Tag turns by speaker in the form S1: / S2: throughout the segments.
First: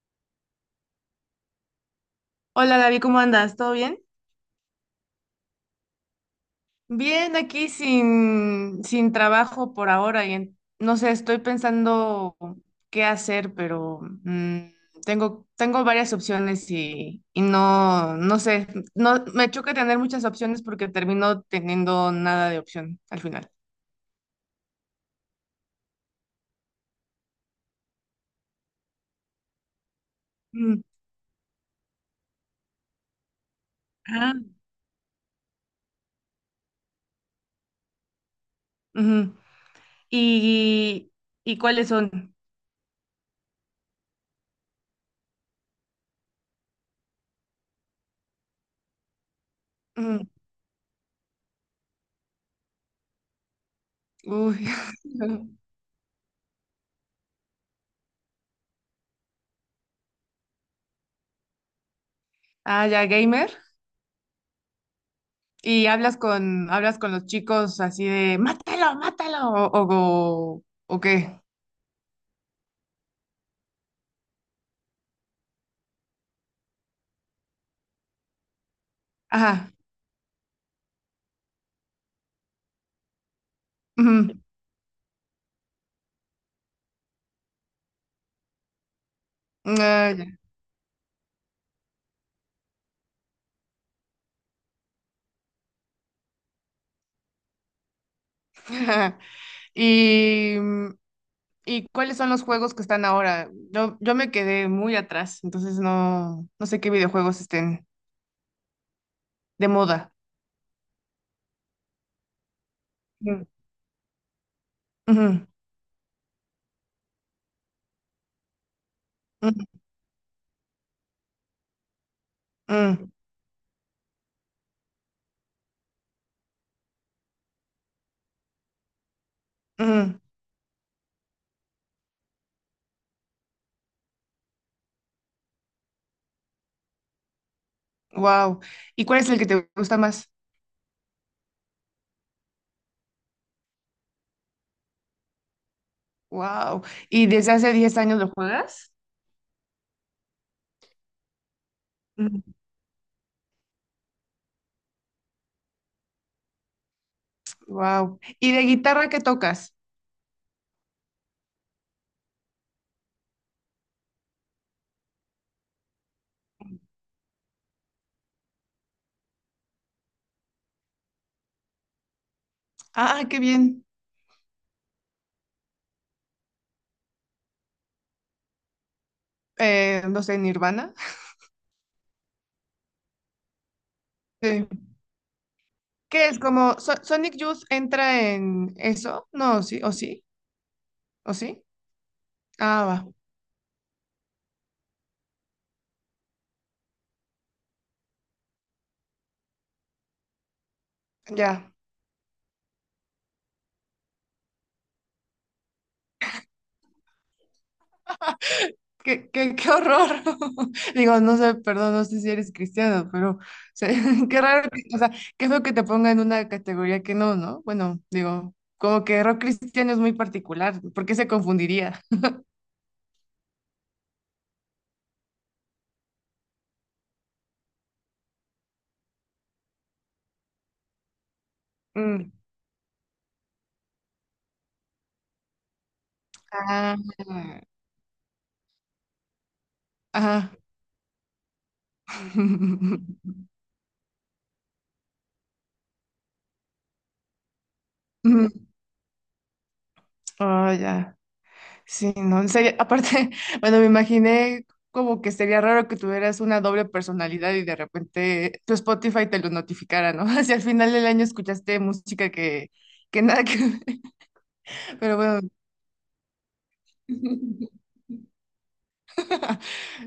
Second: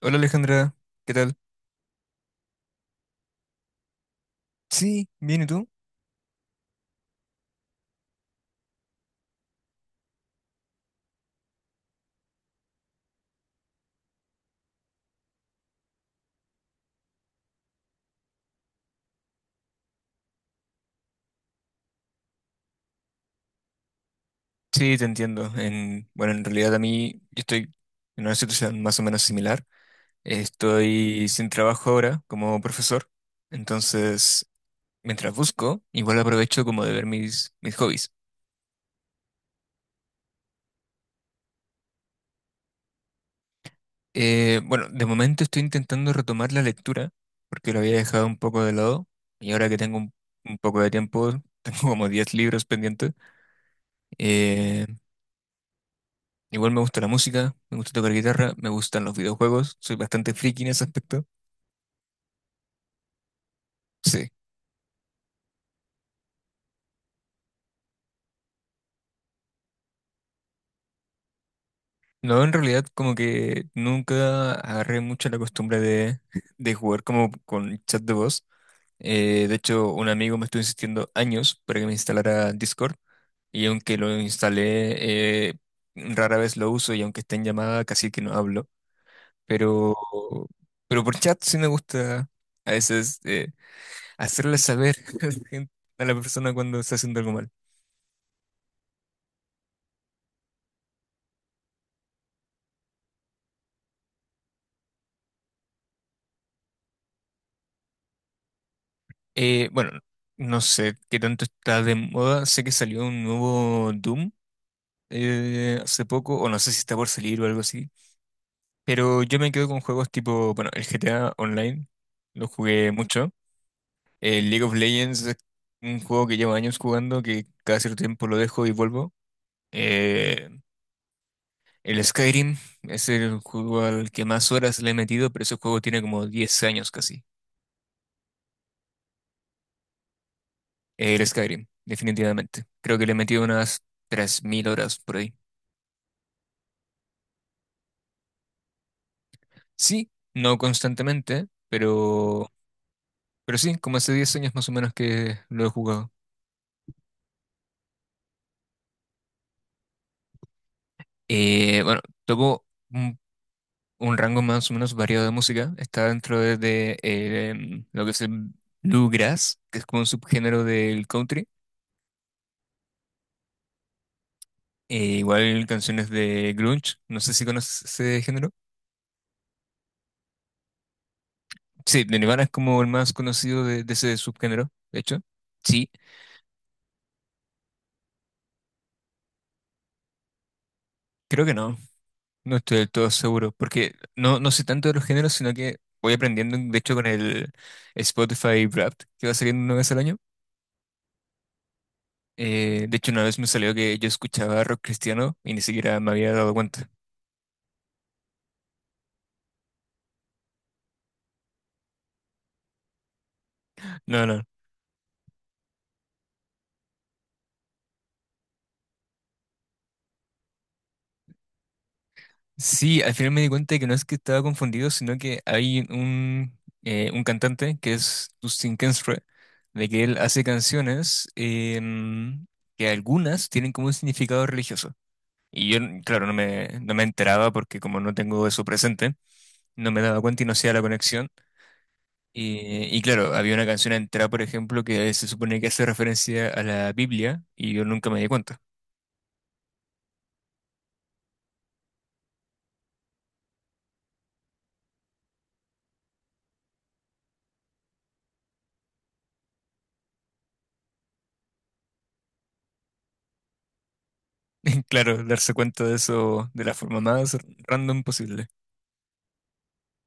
S1: Hola Alejandra, ¿qué tal?
S2: Hola Gaby, ¿cómo andas? ¿Todo bien?
S1: Sí, bien, ¿y tú?
S2: Bien, aquí sin trabajo por ahora no sé, estoy pensando qué hacer, pero tengo varias opciones y no sé, no, me choca tener muchas opciones porque termino teniendo nada de opción al final.
S1: Sí, te entiendo. En, bueno, en realidad a mí yo estoy en una situación más o menos similar.
S2: Mm,
S1: Estoy sin trabajo ahora como profesor, entonces
S2: ah,
S1: mientras busco, igual aprovecho como de ver mis hobbies.
S2: ujú. ¿Y, y cuáles son?
S1: Bueno, de momento estoy intentando retomar la lectura porque lo había dejado un poco de lado y ahora que tengo
S2: Mm,
S1: un poco de tiempo, tengo como 10 libros pendientes.
S2: uy.
S1: eh, Igual me gusta la música, me gusta tocar guitarra, me gustan los videojuegos, soy bastante friki en ese aspecto.
S2: Ah, ya, gamer.
S1: Sí.
S2: Y hablas con los chicos así de, mátalo, mátalo, o qué.
S1: No, en realidad como que nunca agarré mucho la costumbre de jugar como con chat de voz. De
S2: Ajá.
S1: hecho, un amigo me estuvo insistiendo años para que me instalara Discord y aunque lo
S2: Ujú,
S1: instalé, rara vez lo uso y aunque esté en llamada casi que no hablo. Pero,
S2: ah, ya.
S1: pero por chat sí me gusta a veces hacerle saber a la persona cuando está haciendo algo mal.
S2: Y, ¿Y cuáles son los juegos que están ahora? Yo me quedé muy atrás, entonces no sé qué videojuegos estén de
S1: Bueno,
S2: moda.
S1: no sé qué tanto está de moda. Sé que salió un
S2: Mm,
S1: nuevo Doom
S2: ujú,
S1: hace poco, o no sé si está por salir o algo así. Pero yo me quedo con
S2: mm,
S1: juegos tipo, bueno, el GTA Online, lo jugué
S2: mm,
S1: mucho. El League of Legends es un juego que llevo años jugando, que cada cierto tiempo lo dejo y vuelvo.
S2: mm.
S1: Eh, el Skyrim es el juego al que más horas le he metido, pero ese juego tiene como 10 años casi.
S2: Wow. ¿Y cuál es el que te gusta más?
S1: El Skyrim, definitivamente. Creo que le he metido unas 3.000 horas por ahí.
S2: Wow. ¿Y desde hace 10 años lo juegas?
S1: Sí, no constantemente, pero sí, como hace 10 años más o menos que lo he jugado.
S2: Wow. ¿Y de guitarra qué tocas?
S1: Bueno, toco un, un rango más o menos variado de música. Está dentro de lo que es el bluegrass, que es como un subgénero del country.
S2: Ah, qué bien.
S1: Igual canciones de grunge, no sé si conoces ese género.
S2: No sé, Nirvana.
S1: Sí, de Nirvana es como el más conocido de ese
S2: Sí.
S1: subgénero, de hecho. Sí,
S2: ¿Qué es? Como Sonic Youth entra en eso. No, sí, o sí, o
S1: creo que
S2: sí.
S1: no. No estoy
S2: Ah,
S1: del
S2: va,
S1: todo seguro, porque no sé tanto de los géneros, sino que voy aprendiendo, de hecho, con el Spotify Wrapped, que va saliendo una vez al año.
S2: ya.
S1: De hecho, una vez me salió que yo escuchaba rock cristiano y ni siquiera me había dado cuenta.
S2: Qué horror. Digo, no sé, perdón, no sé si eres cristiano, pero o sea,
S1: No,
S2: qué
S1: no.
S2: raro, o sea, qué feo que te ponga en una categoría que no, ¿no? Bueno, digo, como que rock cristiano es muy particular, ¿por qué se confundiría?
S1: Sí, al final me di cuenta de que no es que estaba confundido, sino que hay un cantante que es Dustin Kensrue, de que él hace canciones
S2: Mm.
S1: que algunas tienen como un significado religioso. Y yo, claro, no
S2: Ah,
S1: me enteraba porque como no tengo eso presente. No me daba cuenta y
S2: ajá.
S1: no hacía la conexión. Y claro, había una canción entera, por ejemplo, que se supone que hace referencia a la Biblia y yo nunca me di cuenta.
S2: Mm. Oh, ya. Sí, no, sería, aparte, bueno, me imaginé como que sería raro que tuvieras una doble personalidad y de repente tu Spotify te lo notificara, ¿no? Si al final del año escuchaste música que nada que ver, pero
S1: Claro,
S2: bueno.
S1: darse cuenta de eso de la forma más random posible.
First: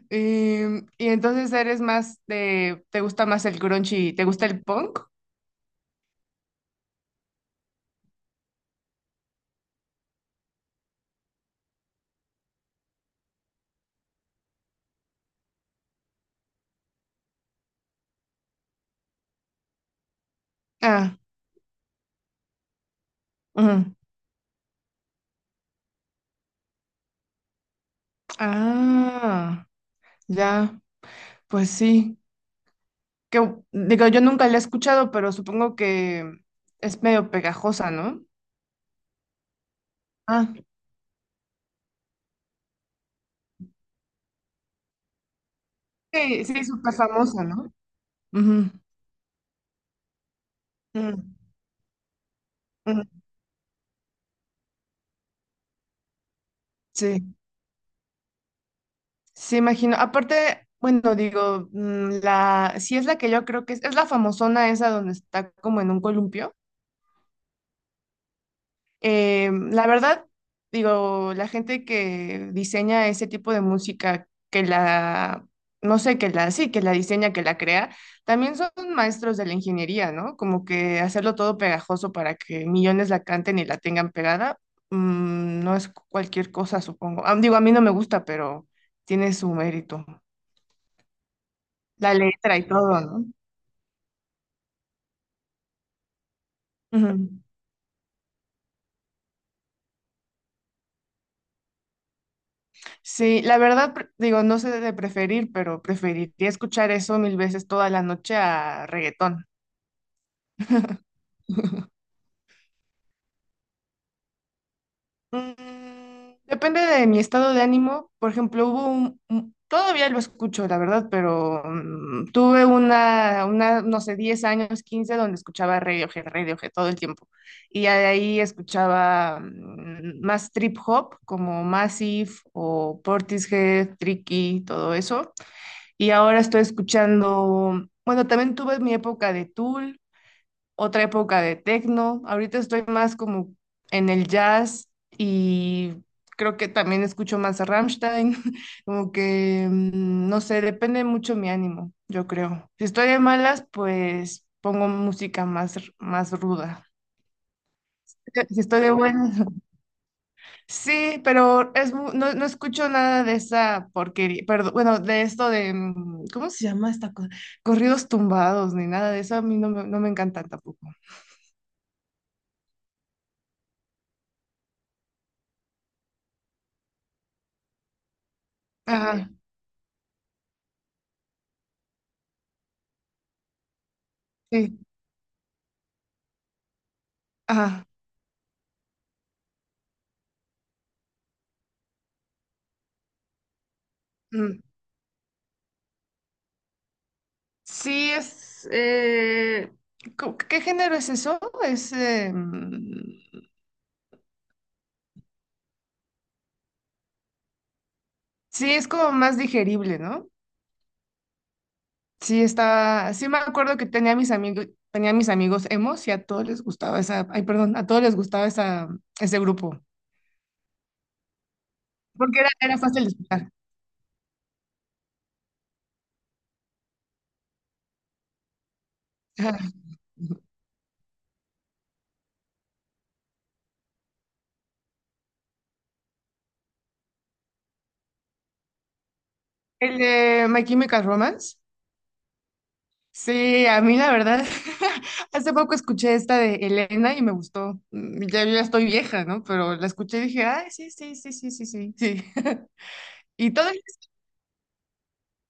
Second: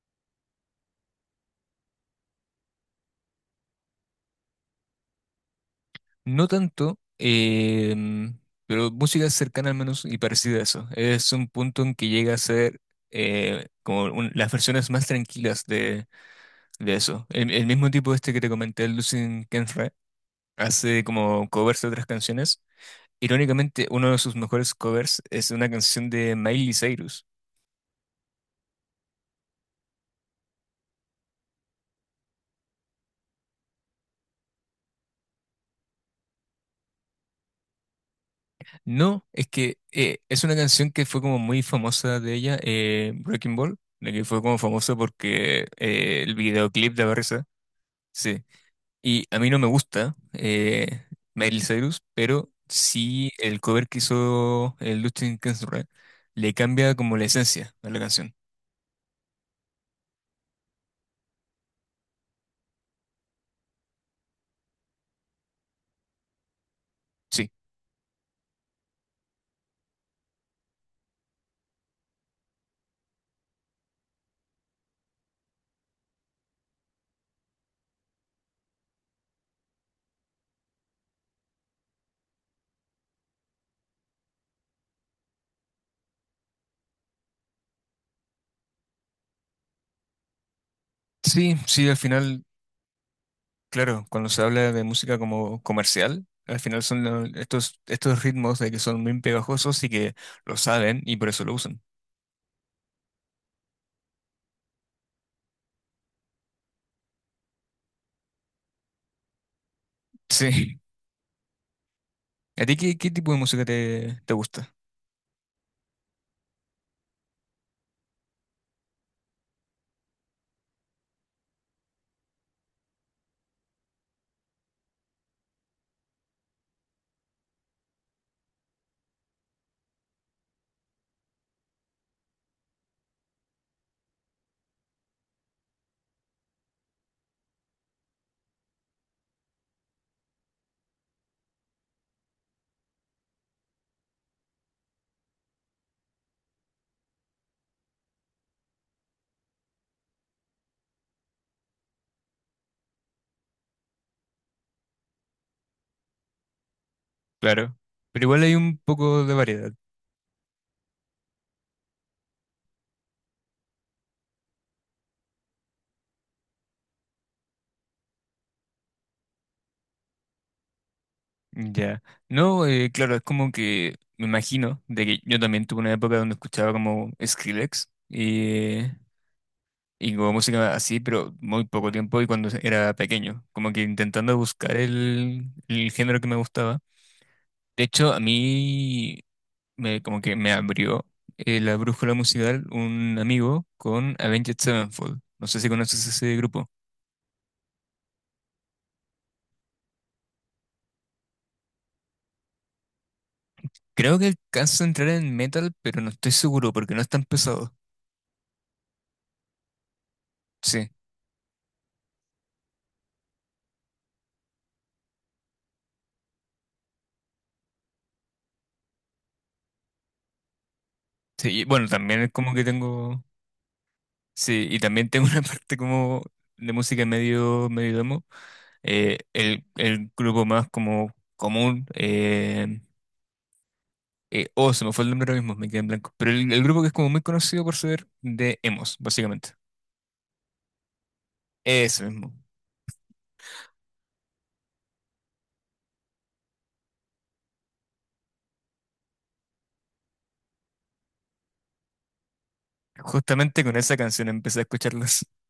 S2: Y, y entonces eres más de, ¿te gusta más el grunge y te gusta el punk?
S1: No tanto, pero música cercana al menos y parecida a eso. Es un punto en que llega a ser como un- las versiones más tranquilas de eso. El mismo tipo este que te comenté, Lucien Kenfra, hace
S2: Ah,
S1: como covers de otras canciones. Irónicamente,
S2: ujú.
S1: uno de sus mejores covers es una canción de Miley Cyrus.
S2: Ah, ya, pues sí. Que, digo, yo nunca la he escuchado, pero supongo que es medio pegajosa, ¿no?
S1: No, es que es una canción que fue como muy famosa de ella, Breaking Ball, de que fue como famosa porque el
S2: Sí, sí,
S1: videoclip
S2: súper
S1: de Barça,
S2: famosa, ¿no?
S1: sí.
S2: Ujú.
S1: Y a mí no me gusta
S2: Mm,
S1: Miley Cyrus, pero
S2: mm,
S1: sí el cover que hizo el Justin Quincemara le cambia como la
S2: sí,
S1: esencia a la canción.
S2: sí, imagino. Aparte, bueno, digo, sí es la que yo creo que es la famosona esa donde está como en un columpio.
S1: Sí,
S2: La verdad, digo, la gente que diseña ese tipo de música, que la, no sé, que la, sí, que la diseña, que la crea, también son maestros de la ingeniería, ¿no? Como que hacerlo todo pegajoso para que millones la canten y la tengan pegada, no es cualquier cosa, supongo. Ah, digo, a mí no me gusta, pero tiene su mérito.
S1: sí, al
S2: La
S1: final
S2: letra y todo, no.
S1: claro, cuando se habla de música como comercial, al final son lo-
S2: Ujú.
S1: estos ritmos de que son muy pegajosos y que lo saben y por eso lo usan.
S2: Sí, la verdad, digo, no sé de preferir, pero preferiría escuchar eso mil veces toda la noche a reggaetón.
S1: Sí. ¿A ti qué tipo de música te gusta?
S2: Mm, depende de mi estado de ánimo. Por ejemplo, todavía lo escucho, la verdad, pero tuve una, no sé, 10 años, 15 donde escuchaba Radiohead, Radiohead todo el tiempo. Y ya de ahí escuchaba más trip hop, como Massive o Portishead, Tricky, todo eso. Y ahora estoy escuchando, bueno, también tuve mi época de Tool, otra época de techno. Ahorita estoy más como en el jazz y creo que también escucho más a Rammstein. Como que, no sé, depende mucho mi ánimo, yo creo. Si estoy de malas, pues pongo música más, más ruda.
S1: Claro. Pero igual hay
S2: Si
S1: un
S2: estoy de
S1: poco de
S2: buenas,
S1: variedad.
S2: sí, pero no, escucho nada de esa porquería, perdón, bueno, de esto de, ¿cómo se llama esta cosa? Corridos tumbados, ni nada de eso, a mí no me encantan tampoco.
S1: Ya. No, claro, es como que me imagino de que yo también tuve una época donde escuchaba como Skrillex
S2: Ajá,
S1: y como música así, pero muy poco tiempo y cuando era pequeño, como que intentando buscar
S2: sí,
S1: el género que me gustaba. De
S2: ajá.
S1: hecho, a mí me, como que me abrió la brújula musical un amigo con Avenged
S2: Mm.
S1: Sevenfold. No sé si conoces ese grupo.
S2: Sí, ¿qué género es eso?
S1: Creo que alcanza a entrar en metal, pero no estoy seguro porque no es tan pesado.
S2: Sí, es como más digerible, ¿no?
S1: Sí,
S2: Sí, está, sí me acuerdo que tenía mis amigos emos y a todos les gustaba esa, ay, perdón, a todos les gustaba esa, ese grupo.
S1: sí. Y bueno, también es
S2: Porque era,
S1: como que
S2: era fácil de
S1: tengo...
S2: escuchar.
S1: Sí, y también tengo una parte como de música medio emo.
S2: Ajá.
S1: El grupo más como común... oh, se me fue el nombre ahora mismo, me quedé en blanco. Pero el grupo que es como muy conocido por ser de emos, básicamente.
S2: El de My Chemical Romance.
S1: Eso mismo.
S2: Sí, a mí la verdad, hace poco escuché esta de Elena y me gustó. Ya yo ya estoy vieja, ¿no? Pero la escuché y dije, ay, sí, sí, sí, sí, sí, sí, sí. Y
S1: Justamente
S2: todo,
S1: con esa canción empecé a escucharlas.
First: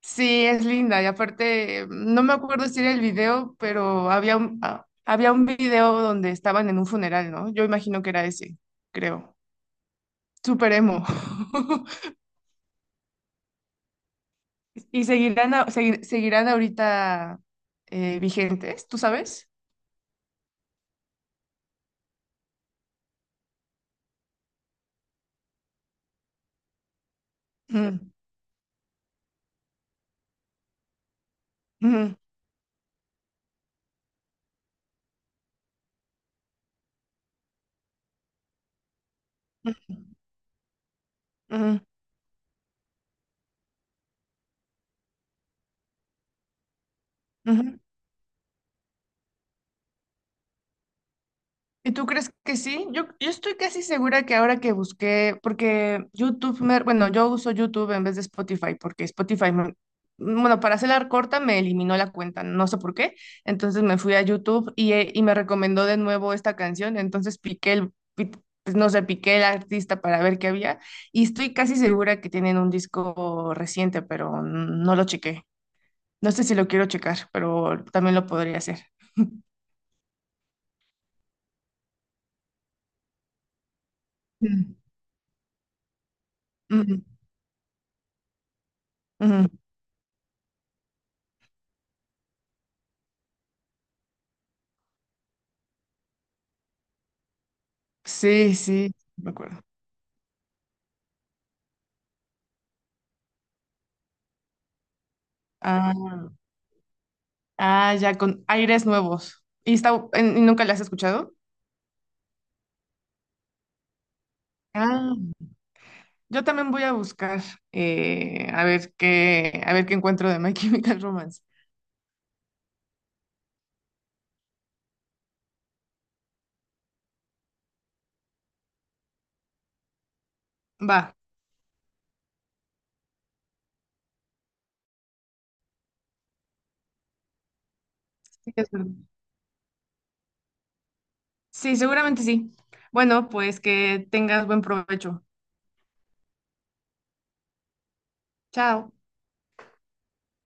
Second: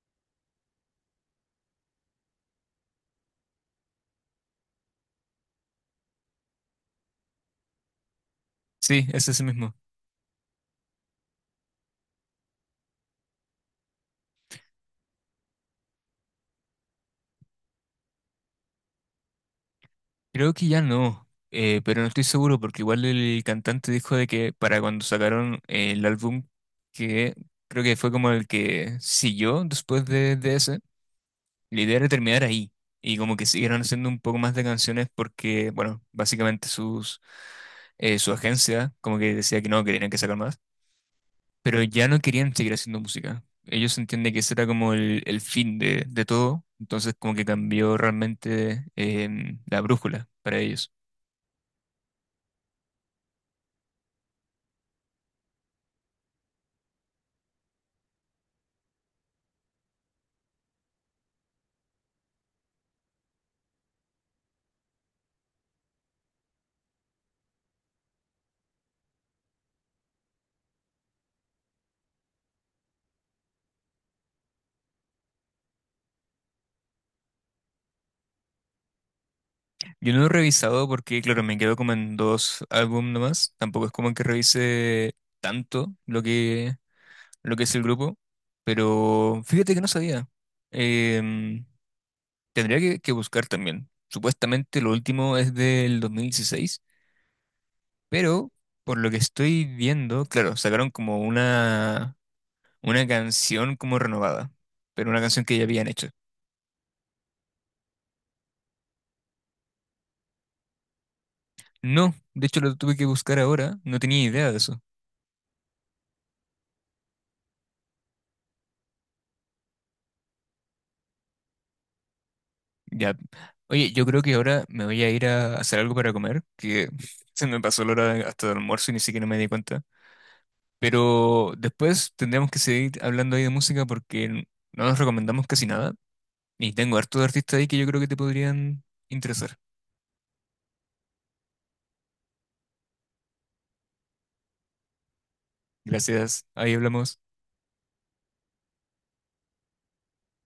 S2: sí, es linda. Y aparte, no me acuerdo si era el video, pero había un video donde estaban en un funeral, ¿no? Yo imagino que era ese,
S1: Sí, es
S2: creo.
S1: ese mismo.
S2: Súper emo. ¿Y seguirán, seguirán ahorita vigentes? ¿Tú sabes?
S1: Creo que ya no, pero no estoy seguro porque igual el cantante dijo de que para cuando sacaron el álbum que creo que
S2: Mm,
S1: fue como el que siguió después de ese, la idea era
S2: ujú,
S1: terminar ahí. Y como que siguieron haciendo un poco más de canciones porque, bueno, básicamente su agencia como que decía que no, que tenían que sacar más.
S2: ujú,
S1: Pero ya no querían seguir haciendo música. Ellos entienden que ese era como el fin de todo, entonces como que
S2: ujú.
S1: cambió realmente la brújula para ellos.
S2: ¿Y tú crees que sí? Yo estoy casi segura que ahora que busqué, porque YouTube, bueno, yo uso YouTube en vez de Spotify, porque Spotify, bueno, para hacer la corta me eliminó la cuenta, no sé por qué. Entonces me fui a YouTube y me recomendó de nuevo esta canción. Entonces pues, no sé, piqué el artista para ver qué había. Y estoy casi segura que tienen un disco reciente, pero no lo chequé. No sé si lo quiero checar, pero también lo podría hacer.
S1: Yo no lo he revisado porque, claro, me quedo como en dos álbumes nomás, tampoco es como que revise tanto
S2: Ujú,
S1: lo que es el grupo, pero
S2: ujú.
S1: fíjate que no sabía. Em, tendría que buscar también. Supuestamente lo último es del 2016, pero...
S2: Sí, sí,
S1: Por lo que
S2: me acuerdo.
S1: estoy viendo, claro, sacaron como una canción como renovada, pero una canción que ya habían hecho.
S2: Ah, ah, ya, con aires nuevos. ¿Y nunca la has escuchado?
S1: No, de hecho lo tuve que buscar ahora, no tenía idea de eso.
S2: Ah, yo también voy a buscar a ver qué encuentro de My Chemical Romance.
S1: Ya. Oye, yo creo que ahora me voy a ir a hacer algo para comer, que se me pasó la hora de- hasta el almuerzo y ni siquiera me di cuenta.
S2: Va.
S1: Pero después tendremos que seguir hablando ahí de música porque n- no nos recomendamos casi nada. Y tengo harto de artistas ahí que yo creo que te
S2: Sí, es
S1: podrían
S2: verdad.
S1: interesar.
S2: Sí, seguramente sí. Bueno, pues que tengas buen provecho.
S1: Gracias, ahí hablamos.
S2: Chao.